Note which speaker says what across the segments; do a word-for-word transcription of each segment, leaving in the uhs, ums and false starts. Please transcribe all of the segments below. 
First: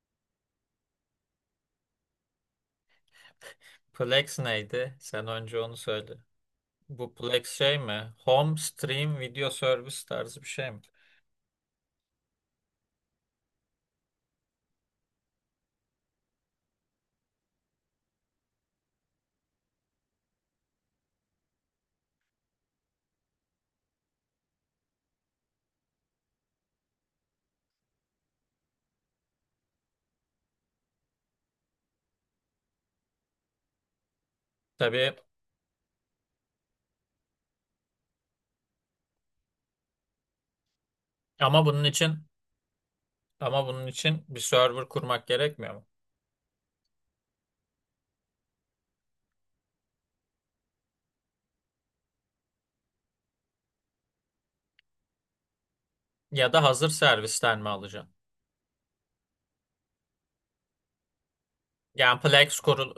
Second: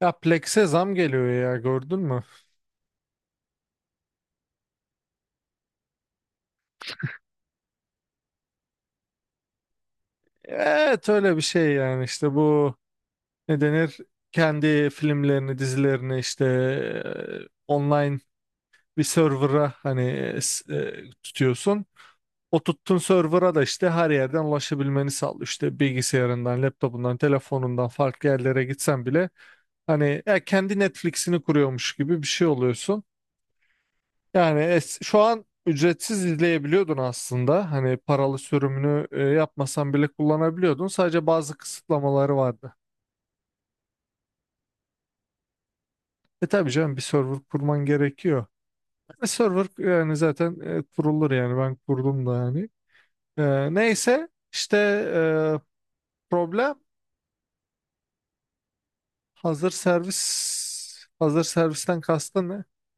Speaker 1: Ya Plex'e zam geliyor ya gördün mü?
Speaker 2: Plex neydi? Sen önce onu söyle. Bu Plex şey mi? Home Stream Video Service tarzı bir şey mi?
Speaker 1: Evet öyle bir şey yani işte bu ne denir? Kendi filmlerini, dizilerini işte e, online bir server'a hani e, s- e, tutuyorsun. O tuttuğun server'a da işte her yerden ulaşabilmeni sağlıyor. İşte bilgisayarından, laptopundan, telefonundan farklı yerlere gitsen bile hani ya kendi Netflix'ini kuruyormuş gibi bir şey oluyorsun. Yani es-
Speaker 2: Tabii
Speaker 1: şu an ücretsiz izleyebiliyordun aslında. Hani paralı sürümünü e, yapmasan bile kullanabiliyordun. Sadece bazı
Speaker 2: ama bunun için
Speaker 1: kısıtlamaları vardı.
Speaker 2: ama bunun için bir server kurmak gerekmiyor mu?
Speaker 1: E tabii canım bir server kurman gerekiyor. E, server yani zaten e, kurulur yani ben kurdum da yani. E, neyse işte e,
Speaker 2: Ya da
Speaker 1: problem.
Speaker 2: hazır servisten mi alacaksın?
Speaker 1: Hazır servis hazır servisten
Speaker 2: Yani
Speaker 1: kastın
Speaker 2: Plex
Speaker 1: ne?
Speaker 2: kurul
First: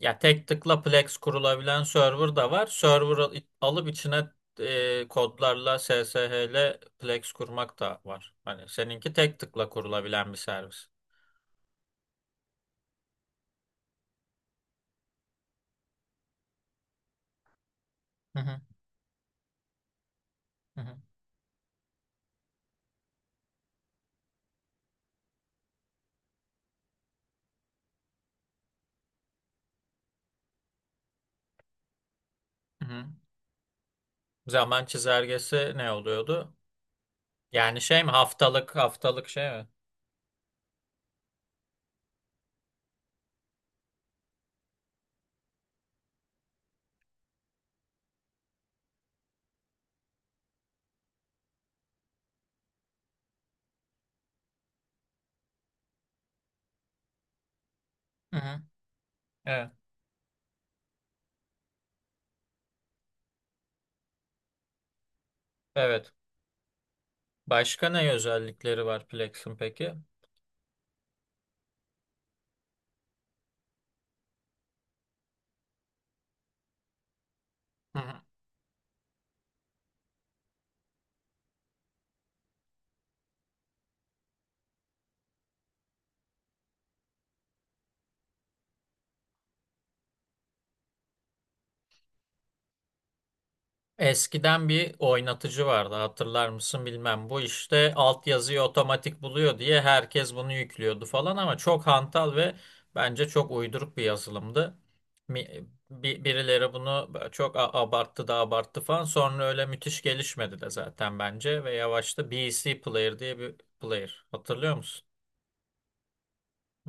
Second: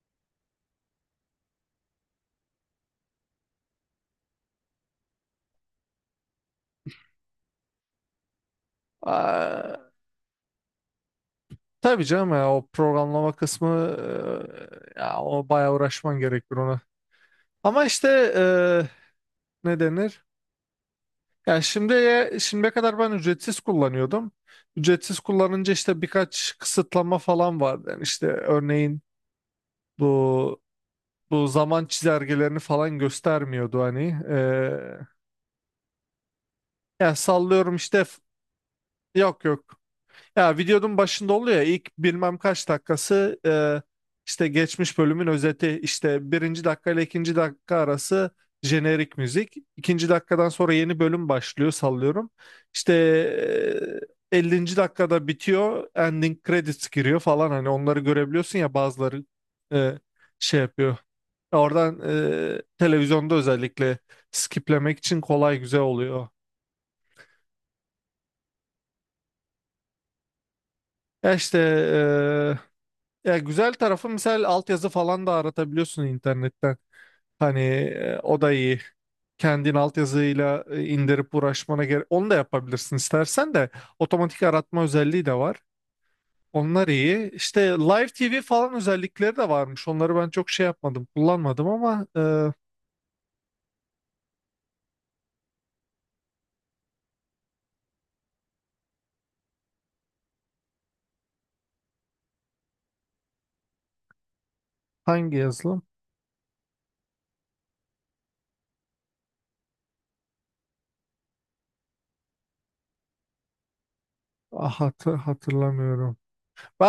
Speaker 2: Ya tek tıkla Plex kurulabilen server da var. Server al- alıp içine e, kodlarla S S H ile Plex kurmak da var. Hani seninki tek tıkla
Speaker 1: Aa,
Speaker 2: kurulabilen bir servis.
Speaker 1: tabii canım ya o programlama kısmı, e, ya o bayağı uğraşman gerekir ona. Ama işte
Speaker 2: Hı
Speaker 1: e,
Speaker 2: hı.
Speaker 1: ne denir?
Speaker 2: hı hı,
Speaker 1: Ya şimdiye, şimdiye kadar ben ücretsiz kullanıyordum. Ücretsiz kullanınca işte birkaç kısıtlama falan vardı. Yani işte örneğin bu bu zaman çizelgelerini
Speaker 2: hı
Speaker 1: falan
Speaker 2: hı.
Speaker 1: göstermiyordu hani.
Speaker 2: Zaman
Speaker 1: Ee,
Speaker 2: çizelgesi ne oluyordu?
Speaker 1: yani sallıyorum
Speaker 2: Yani
Speaker 1: işte
Speaker 2: şey mi,
Speaker 1: f-
Speaker 2: haftalık haftalık
Speaker 1: yok,
Speaker 2: şey mi?
Speaker 1: yok. Ya videonun başında oluyor ya ilk bilmem kaç dakikası, e, işte geçmiş bölümün özeti, işte birinci dakika ile ikinci dakika arası jenerik müzik. İkinci dakikadan sonra yeni bölüm başlıyor sallıyorum. İşte e, ellinci dakikada bitiyor, ending credits giriyor falan, hani onları
Speaker 2: Hı
Speaker 1: görebiliyorsun
Speaker 2: hı.
Speaker 1: ya bazıları
Speaker 2: Evet.
Speaker 1: e, şey yapıyor. Oradan e, televizyonda özellikle skiplemek için kolay, güzel
Speaker 2: Evet.
Speaker 1: oluyor.
Speaker 2: Başka ne özellikleri var Plex'in peki?
Speaker 1: Ya işte e, Ya güzel tarafı misal altyazı falan da aratabiliyorsun internetten. Hani
Speaker 2: Hı
Speaker 1: e,
Speaker 2: hı.
Speaker 1: o da iyi. Kendin altyazıyla e, indirip uğraşmana gerek. Onu da yapabilirsin istersen de. Otomatik aratma özelliği de var. Onlar iyi. İşte Live T V falan özellikleri de varmış. Onları ben çok şey yapmadım, kullanmadım ama e,
Speaker 2: Eskiden bir oynatıcı vardı, hatırlar mısın bilmem. Bu işte altyazıyı otomatik buluyor diye herkes bunu yüklüyordu falan, ama çok hantal ve bence çok uyduruk bir yazılımdı.
Speaker 1: hangi
Speaker 2: Mi-
Speaker 1: yazılım?
Speaker 2: bi- Birileri bunu çok a- abarttı da abarttı falan. Sonra öyle müthiş gelişmedi de zaten bence ve yavaşta B C Player diye bir player.
Speaker 1: Ah,
Speaker 2: Hatırlıyor musun?
Speaker 1: hatı- hatırlamıyorum.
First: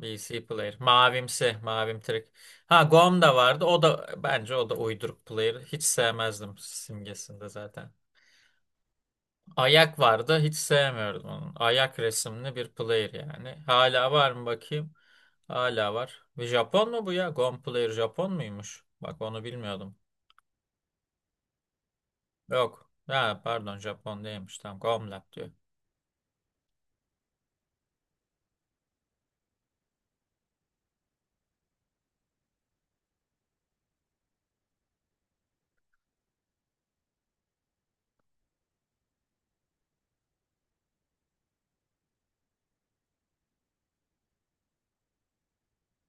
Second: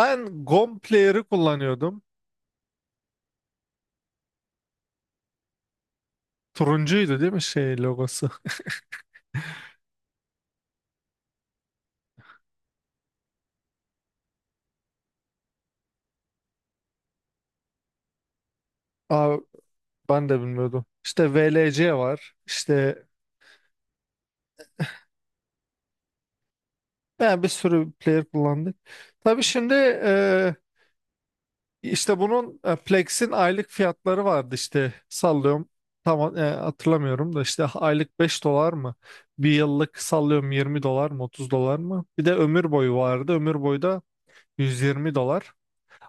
Speaker 2: P C player.
Speaker 1: GOM Player'ı
Speaker 2: Mavimsi. Mavim
Speaker 1: kullanıyordum.
Speaker 2: trik. Ha, Gom da vardı. O da bence o da uyduruk player. Hiç sevmezdim
Speaker 1: Turuncuydu değil mi
Speaker 2: simgesinde
Speaker 1: şey
Speaker 2: zaten.
Speaker 1: logosu?
Speaker 2: Ayak vardı. Hiç sevmiyordum onun. Ayak resimli bir player yani. Hala var mı bakayım? Hala var. Bir Japon mu bu ya? Gom player Japon muymuş? Bak,
Speaker 1: Aa,
Speaker 2: onu bilmiyordum.
Speaker 1: ben de bilmiyordum. İşte V L C var.
Speaker 2: Yok,
Speaker 1: İşte,
Speaker 2: ha pardon, Japon değilmiş. Tamam. Gomlab diyor.
Speaker 1: yani bir sürü player kullandık. Tabii şimdi e, işte bunun, e, Plex'in aylık fiyatları vardı işte sallıyorum. Tam e, hatırlamıyorum da işte aylık beş dolar mı? Bir yıllık sallıyorum yirmi dolar mı otuz dolar mı? Bir de ömür boyu vardı. Ömür boyu da yüz yirmi dolar.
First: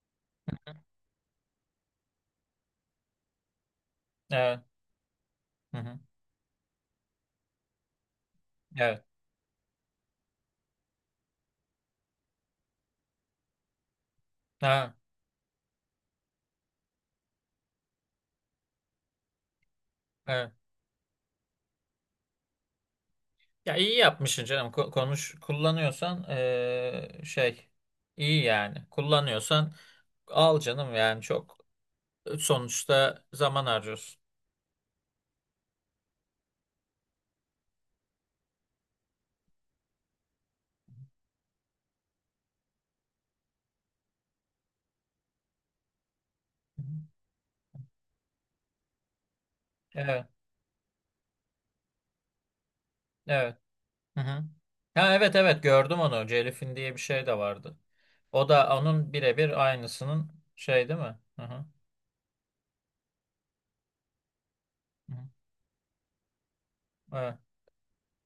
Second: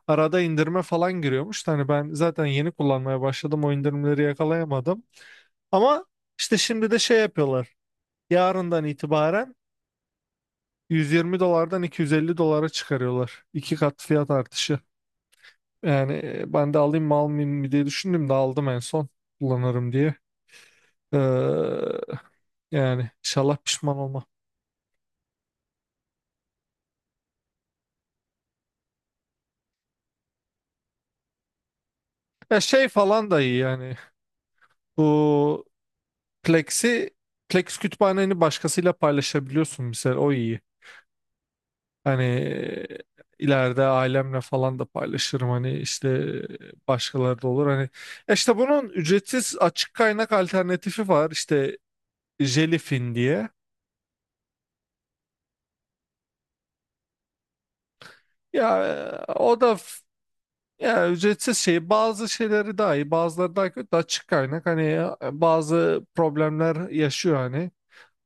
Speaker 1: Arada indirme falan giriyormuş. Hani ben zaten yeni kullanmaya başladım. O indirimleri
Speaker 2: Evet.
Speaker 1: yakalayamadım.
Speaker 2: Hı hı.
Speaker 1: Ama işte şimdi de şey yapıyorlar. Yarından
Speaker 2: Evet.
Speaker 1: itibaren yüz yirmi dolardan iki yüz elli dolara çıkarıyorlar. İki kat fiyat artışı.
Speaker 2: Ha,
Speaker 1: Yani e, ben de alayım mı almayayım mı diye düşündüm de aldım, en son kullanırım diye.
Speaker 2: evet.
Speaker 1: Ee, Yani inşallah
Speaker 2: Ya
Speaker 1: pişman
Speaker 2: iyi
Speaker 1: olma.
Speaker 2: yapmışsın canım. Ko- Konuş kullanıyorsan eee, şey, iyi yani. Kullanıyorsan al canım, yani çok e,
Speaker 1: Ya şey
Speaker 2: sonuçta
Speaker 1: falan da iyi
Speaker 2: zaman
Speaker 1: yani.
Speaker 2: harcıyorsun.
Speaker 1: Bu Plex'i Plex kütüphaneni başkasıyla paylaşabiliyorsun mesela, o iyi. Hani e, ileride ailemle falan da paylaşırım, hani işte
Speaker 2: Hı hı.
Speaker 1: e, başkaları da olur hani. Ya işte bunun ücretsiz açık
Speaker 2: Evet,
Speaker 1: kaynak alternatifi var işte. Jellyfin diye.
Speaker 2: evet. Hı hı. Ha evet, evet, gördüm onu. Celif'in diye bir şey de vardı. O da
Speaker 1: Ya,
Speaker 2: onun
Speaker 1: e, o
Speaker 2: birebir
Speaker 1: da f-
Speaker 2: aynısının şey değil
Speaker 1: ya
Speaker 2: mi? Hı
Speaker 1: ücretsiz
Speaker 2: hı.
Speaker 1: şey, bazı şeyleri daha iyi bazıları daha kötü açık kaynak, hani
Speaker 2: Hı hı.
Speaker 1: e, bazı problemler yaşıyor
Speaker 2: Evet.
Speaker 1: hani.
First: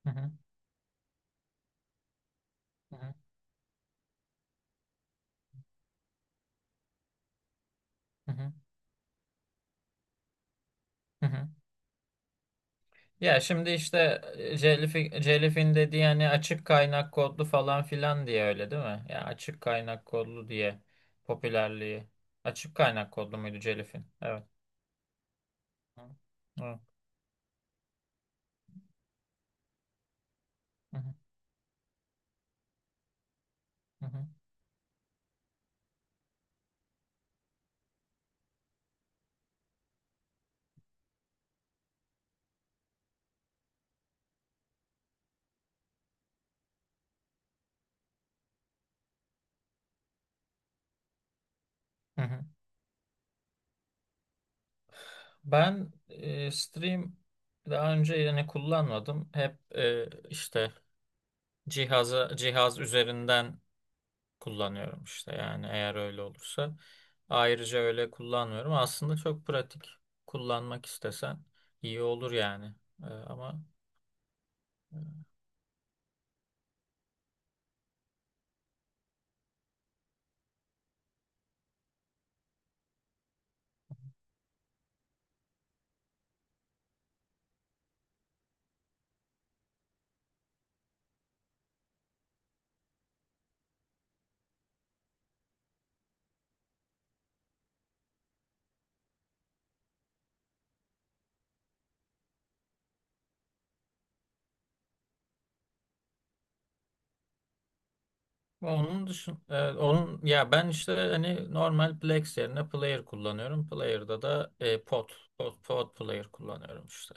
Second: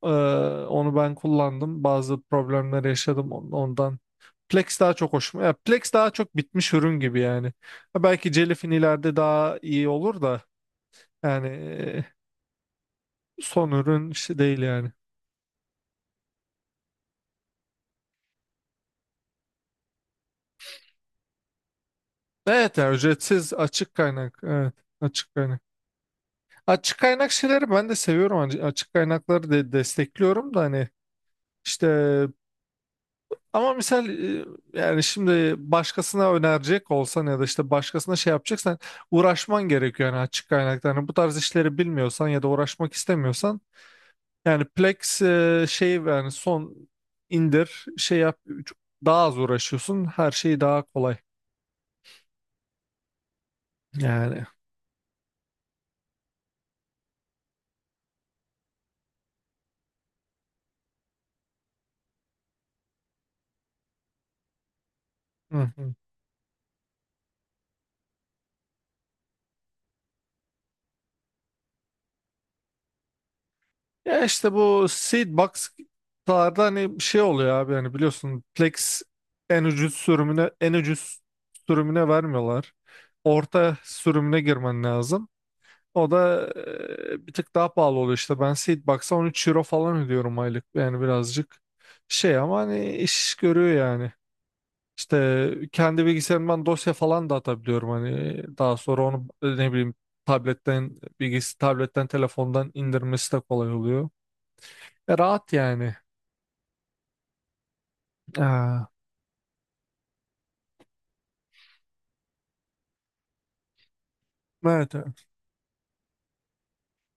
Speaker 1: Ee,
Speaker 2: Hı hı.
Speaker 1: Onu ben kullandım, bazı problemler
Speaker 2: Hı hı.
Speaker 1: yaşadım on- ondan. Plex daha çok hoşuma ya Plex daha çok bitmiş ürün gibi yani. Ha,
Speaker 2: Hı
Speaker 1: belki
Speaker 2: hı.
Speaker 1: Jellyfin ileride daha iyi olur da,
Speaker 2: Hı hı.
Speaker 1: yani e,
Speaker 2: Ya şimdi
Speaker 1: son
Speaker 2: işte
Speaker 1: ürün işte
Speaker 2: e,
Speaker 1: değil yani.
Speaker 2: Jellyfi- Jellyfin dediği hani açık kaynak kodlu falan filan diye, öyle değil mi? Ya açık kaynak kodlu diye popülerliği. Açık
Speaker 1: Evet, ya
Speaker 2: kaynak kodlu
Speaker 1: ücretsiz
Speaker 2: muydu
Speaker 1: açık
Speaker 2: Jellyfin?
Speaker 1: kaynak,
Speaker 2: Evet.
Speaker 1: evet, açık kaynak.
Speaker 2: Hı. Evet.
Speaker 1: Açık kaynak şeyleri ben de seviyorum. Hani açık kaynakları de destekliyorum da, hani
Speaker 2: Hı hı.
Speaker 1: işte, ama
Speaker 2: Hı
Speaker 1: misal,
Speaker 2: hı.
Speaker 1: e, yani şimdi başkasına önerecek olsan ya da işte başkasına şey yapacaksan uğraşman gerekiyor yani açık kaynakta. Hani bu tarz işleri bilmiyorsan ya da uğraşmak istemiyorsan, yani Plex e, şey yani, son indir şey yap, daha az uğraşıyorsun, her şey daha kolay
Speaker 2: Hı hı.
Speaker 1: yani.
Speaker 2: Ben e, stream daha önce yani kullanmadım. Hep e, işte cihaza cihaz üzerinden kullanıyorum işte,
Speaker 1: Hı.
Speaker 2: yani eğer öyle olursa. Ayrıca öyle kullanmıyorum. Aslında çok pratik. Kullanmak istesen iyi olur yani. Ee, ama
Speaker 1: Ya işte bu
Speaker 2: e,
Speaker 1: seed box'larda hani bir şey oluyor abi, hani biliyorsun, Plex en ucuz sürümüne en ucuz sürümüne vermiyorlar. Orta sürümüne girmen lazım. O da e, bir tık daha pahalı oluyor işte. Ben seed box'a on üç euro falan ödüyorum aylık. Yani birazcık şey, ama hani iş görüyor yani. İşte kendi bilgisayarımdan dosya falan da atabiliyorum, hani daha sonra onu, e, ne bileyim, tabletten bilgisi tabletten telefondan indirmesi de kolay oluyor. E, Rahat yani. Aa,
Speaker 2: Onun dışın e, onun, ya ben işte hani normal Plex yerine Player kullanıyorum. Player'da da e,
Speaker 1: evet.
Speaker 2: Pod,
Speaker 1: Evet.
Speaker 2: Pod, Pod Player kullanıyorum işte.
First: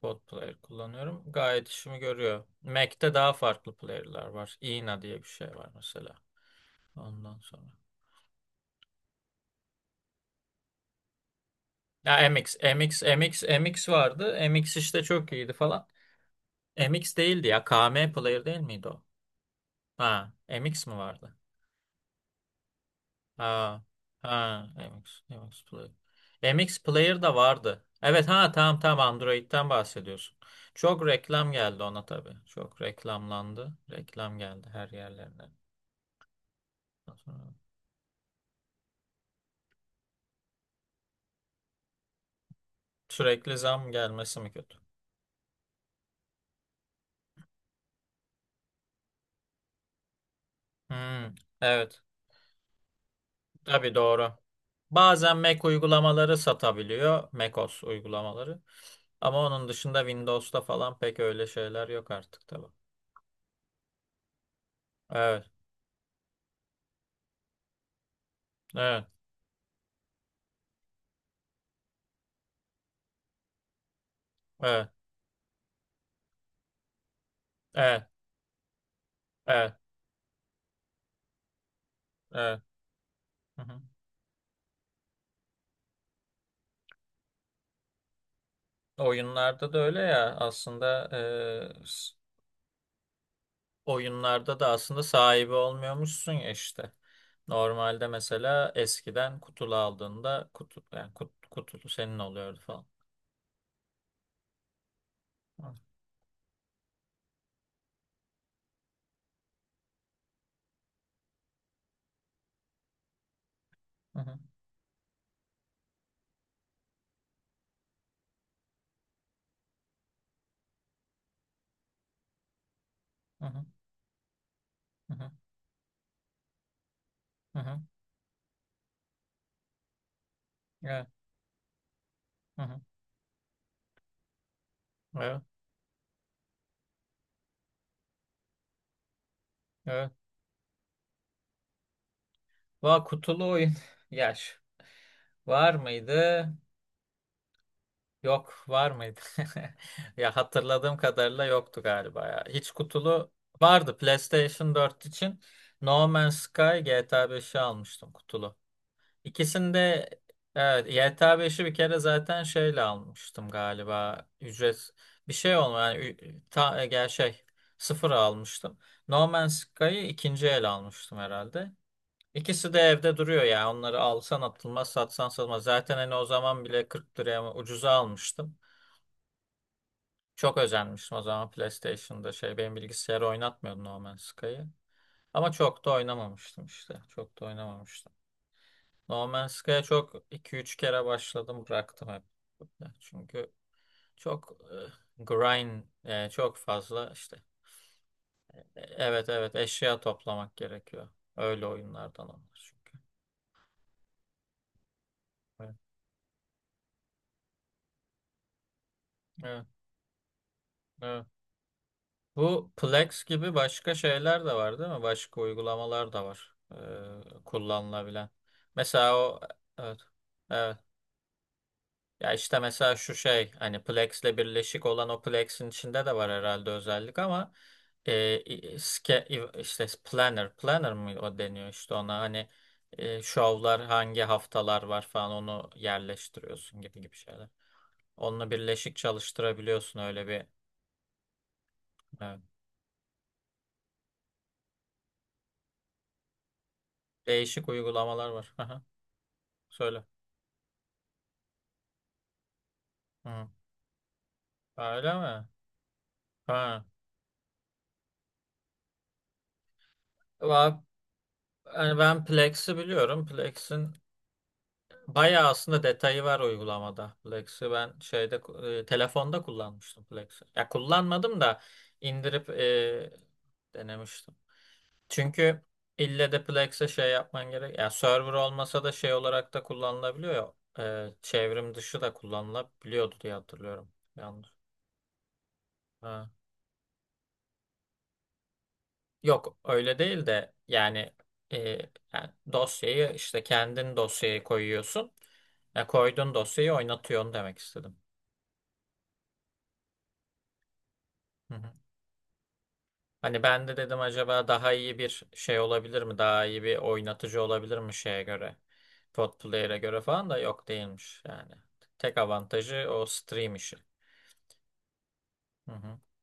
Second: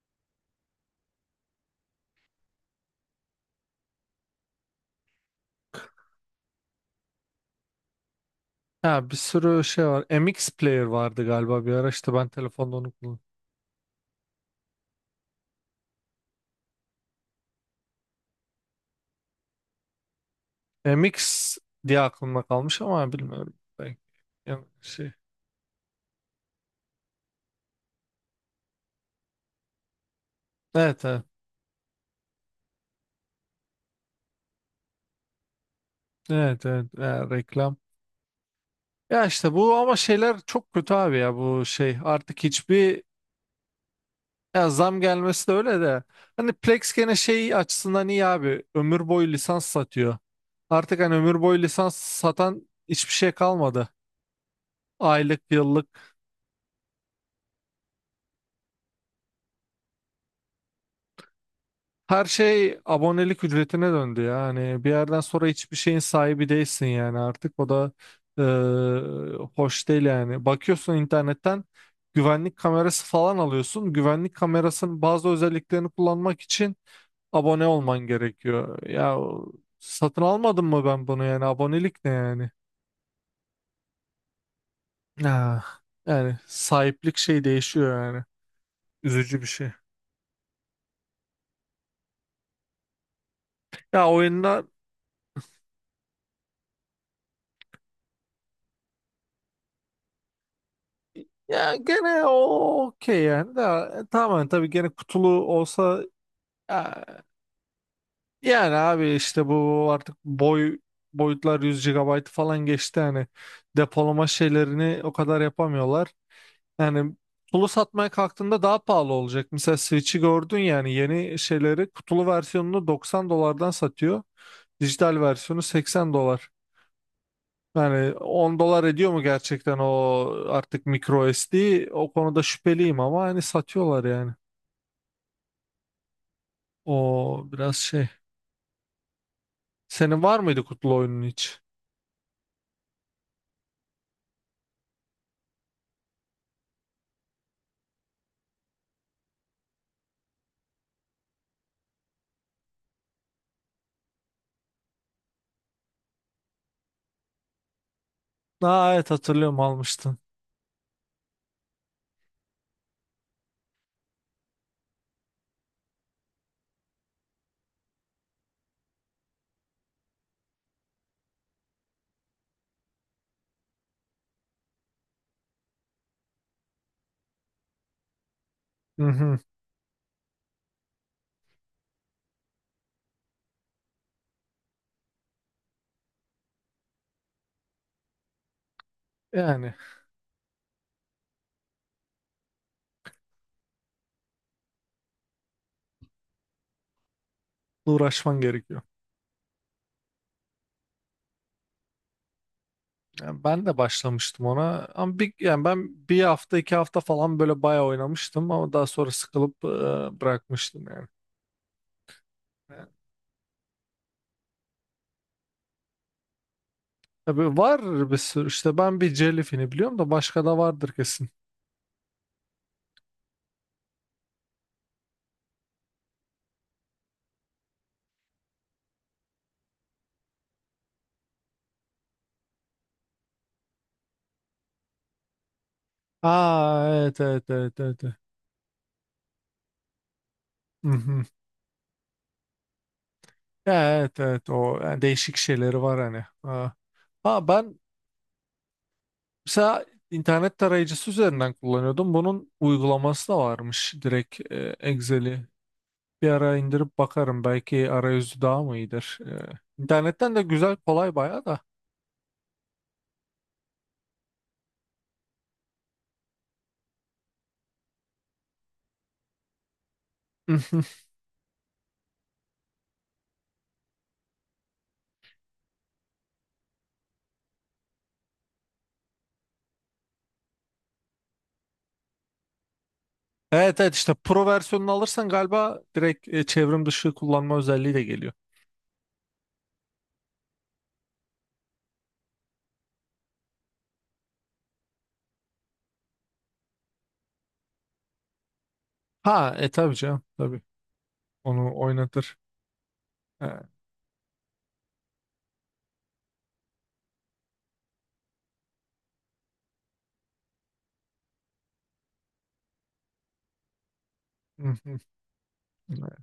Speaker 2: Pod Player kullanıyorum. Gayet işimi görüyor. Mac'te daha farklı player'lar var. Ina diye bir şey var mesela. Ondan sonra.
Speaker 1: Ha, bir sürü şey var. M X Player vardı galiba bir ara,
Speaker 2: Ya
Speaker 1: işte ben
Speaker 2: MX,
Speaker 1: telefonda onu
Speaker 2: MX,
Speaker 1: kullanıyorum.
Speaker 2: MX, MX vardı. MX işte çok iyiydi falan. M X değildi ya. K M Player değil miydi o? Ha, MX mi vardı?
Speaker 1: M X diye aklımda kalmış ama bilmiyorum.
Speaker 2: Ha,
Speaker 1: Ben- Yani
Speaker 2: ha,
Speaker 1: şey.
Speaker 2: MX, MX Player. M X Player da vardı. Evet, ha tamam tamam, Android'den bahsediyorsun.
Speaker 1: Evet,
Speaker 2: Çok
Speaker 1: evet.
Speaker 2: reklam geldi ona tabii. Çok reklamlandı. Reklam geldi her yerlerine.
Speaker 1: Evet, evet. Ya, reklam. Ya işte bu ama şeyler çok kötü abi, ya bu şey. Artık hiçbir
Speaker 2: Sürekli zam gelmesi mi
Speaker 1: Ya,
Speaker 2: kötü?
Speaker 1: zam gelmesi de öyle de. Hani Plex gene şey açısından iyi abi. Ömür boyu lisans satıyor. Artık hani
Speaker 2: Hmm,
Speaker 1: ömür boyu lisans
Speaker 2: evet.
Speaker 1: satan hiçbir şey kalmadı.
Speaker 2: Tabii, doğru. Bazen
Speaker 1: Aylık,
Speaker 2: Mac
Speaker 1: yıllık.
Speaker 2: uygulamaları satabiliyor. macOS uygulamaları. Ama onun dışında Windows'ta falan pek öyle şeyler yok
Speaker 1: Her
Speaker 2: artık tabii.
Speaker 1: şey abonelik ücretine döndü ya. Hani bir yerden sonra
Speaker 2: Evet,
Speaker 1: hiçbir şeyin sahibi değilsin yani artık. O da e,
Speaker 2: evet,
Speaker 1: hoş değil yani. Bakıyorsun internetten güvenlik kamerası falan alıyorsun. Güvenlik
Speaker 2: evet,
Speaker 1: kamerasının bazı özelliklerini kullanmak için abone olman
Speaker 2: evet,
Speaker 1: gerekiyor. Ya
Speaker 2: evet,
Speaker 1: satın almadım mı ben bunu yani? Abonelik ne yani?
Speaker 2: evet. Hı hı.
Speaker 1: Ah, yani sahiplik şey değişiyor yani. Üzücü bir şey.
Speaker 2: Oyunlarda da öyle ya, aslında e, s-
Speaker 1: Ya
Speaker 2: oyunlarda
Speaker 1: oyunlar,
Speaker 2: da aslında sahibi olmuyormuşsun ya işte. Normalde mesela eskiden kutulu aldığında, kutu yani kut,
Speaker 1: ya
Speaker 2: kutulu senin
Speaker 1: gene
Speaker 2: oluyordu
Speaker 1: o
Speaker 2: falan.
Speaker 1: okey yani de, e, tamamen tabii gene kutulu
Speaker 2: Hı
Speaker 1: olsa ya- yani abi işte bu artık boy boyutlar yüz gigabayt falan geçti yani, depolama
Speaker 2: hı,
Speaker 1: şeylerini o kadar yapamıyorlar. Yani kutulu satmaya kalktığında daha pahalı olacak. Mesela Switch'i gördün, yani yeni şeyleri kutulu versiyonunu doksan
Speaker 2: hı hı,
Speaker 1: dolardan satıyor.
Speaker 2: hı
Speaker 1: Dijital
Speaker 2: hı,
Speaker 1: versiyonu seksen dolar.
Speaker 2: hı hı,
Speaker 1: Yani on dolar ediyor mu gerçekten o artık
Speaker 2: evet,
Speaker 1: micro S D? O konuda
Speaker 2: hı hı,
Speaker 1: şüpheliyim ama hani satıyorlar yani.
Speaker 2: evet.
Speaker 1: O biraz şey.
Speaker 2: Evet.
Speaker 1: Senin var mıydı kutulu oyunun hiç?
Speaker 2: Va kutulu oyun. yaş var mıydı? Yok, var mıydı? Ya hatırladığım kadarıyla yoktu galiba ya. Hiç kutulu vardı PlayStation dört için. No Man's Sky, G T A beşi almıştım kutulu.
Speaker 1: Aa, evet hatırlıyorum,
Speaker 2: İkisinde
Speaker 1: almıştın.
Speaker 2: evet, G T A beşi bir kere zaten şeyle almıştım galiba. Ücret bir şey olmuyor yani, ü- ta, e, gel şey sıfır almıştım. No Man's Sky'ı ikinci el almıştım herhalde. İkisi de evde duruyor ya. Onları alsan atılmaz, satsan satılmaz. Zaten hani o zaman bile kırk liraya mı ucuza almıştım.
Speaker 1: Hı hı.
Speaker 2: Çok özenmiştim o zaman, PlayStation'da şey, benim bilgisayarı oynatmıyordu No Man's Sky'ı. Ama çok da oynamamıştım işte. Çok da oynamamıştım. No Man's
Speaker 1: Yani
Speaker 2: Sky'a çok iki üç kere başladım bıraktım hep. Çünkü çok e, grind e, çok fazla işte.
Speaker 1: uğraşman
Speaker 2: E,
Speaker 1: gerekiyor.
Speaker 2: Evet evet eşya toplamak gerekiyor. Öyle oyunlardan onlar çünkü.
Speaker 1: Yani ben de başlamıştım ona ama bir, yani
Speaker 2: Evet
Speaker 1: ben bir hafta iki hafta falan böyle bayağı oynamıştım ama daha sonra sıkılıp e,
Speaker 2: evet,
Speaker 1: bırakmıştım yani.
Speaker 2: evet. Bu
Speaker 1: Yani
Speaker 2: Plex gibi başka şeyler de var değil mi? Başka uygulamalar da var, e,
Speaker 1: tabii var bir
Speaker 2: kullanılabilen.
Speaker 1: sürü, işte ben bir
Speaker 2: Mesela o,
Speaker 1: Jellyfin'i biliyorum
Speaker 2: evet.
Speaker 1: da başka da
Speaker 2: Evet.
Speaker 1: vardır kesin.
Speaker 2: Ya işte mesela şu şey, hani Plex'le birleşik olan, o Plex'in içinde de var herhalde özellik ama e, i- ske- i- işte planner planner mı o deniyor, işte ona hani e, şovlar hangi haftalar var falan onu yerleştiriyorsun,
Speaker 1: Aa,
Speaker 2: gibi gibi
Speaker 1: evet evet
Speaker 2: şeyler.
Speaker 1: evet evet. Evet.
Speaker 2: Onunla birleşik çalıştırabiliyorsun öyle bir,
Speaker 1: Mhm.
Speaker 2: evet.
Speaker 1: Evet, evet. O yani değişik şeyleri var hani. Ha. Ha,
Speaker 2: Değişik
Speaker 1: ben
Speaker 2: uygulamalar var. Aha,
Speaker 1: mesela
Speaker 2: söyle.
Speaker 1: internet tarayıcısı üzerinden kullanıyordum. Bunun uygulaması da
Speaker 2: Hı.
Speaker 1: varmış direkt, e,
Speaker 2: Öyle
Speaker 1: Excel'i.
Speaker 2: mi?
Speaker 1: Bir ara
Speaker 2: Ha.
Speaker 1: indirip bakarım, belki arayüzü daha mı iyidir. E, internetten de güzel,
Speaker 2: Va-
Speaker 1: kolay bayağı da.
Speaker 2: Yani ben Plex'i biliyorum. Plex'in bayağı aslında detayı var uygulamada. Plex'i ben şeyde, e, telefonda kullanmıştım Plex'i. Ya
Speaker 1: Mhm.
Speaker 2: kullanmadım da indirip e, denemiştim. Çünkü ille de Plex'e şey yapman gerek. Ya server olmasa da şey olarak da kullanılabiliyor ya. E, çevrim dışı da kullanılabiliyordu diye
Speaker 1: Evet
Speaker 2: hatırlıyorum.
Speaker 1: evet, işte pro
Speaker 2: Yanlış.
Speaker 1: versiyonunu alırsan galiba direkt, e, çevrim dışı kullanma özelliği de geliyor.
Speaker 2: Yok öyle değil de yani, e, yani dosyayı işte kendin dosyaya koyuyorsun. Ya koyduğun dosyayı oynatıyorsun demek istedim.
Speaker 1: Ha, e tabii canım tabii.
Speaker 2: Hı hı.
Speaker 1: Onu oynatır.
Speaker 2: Hani
Speaker 1: Ha,
Speaker 2: ben de dedim, acaba daha iyi bir şey olabilir mi? Daha iyi bir oynatıcı olabilir mi şeye göre? Pod player'e göre falan da yok değilmiş yani. Tek avantajı o stream işi.
Speaker 1: hı
Speaker 2: Hı hı.
Speaker 1: hı.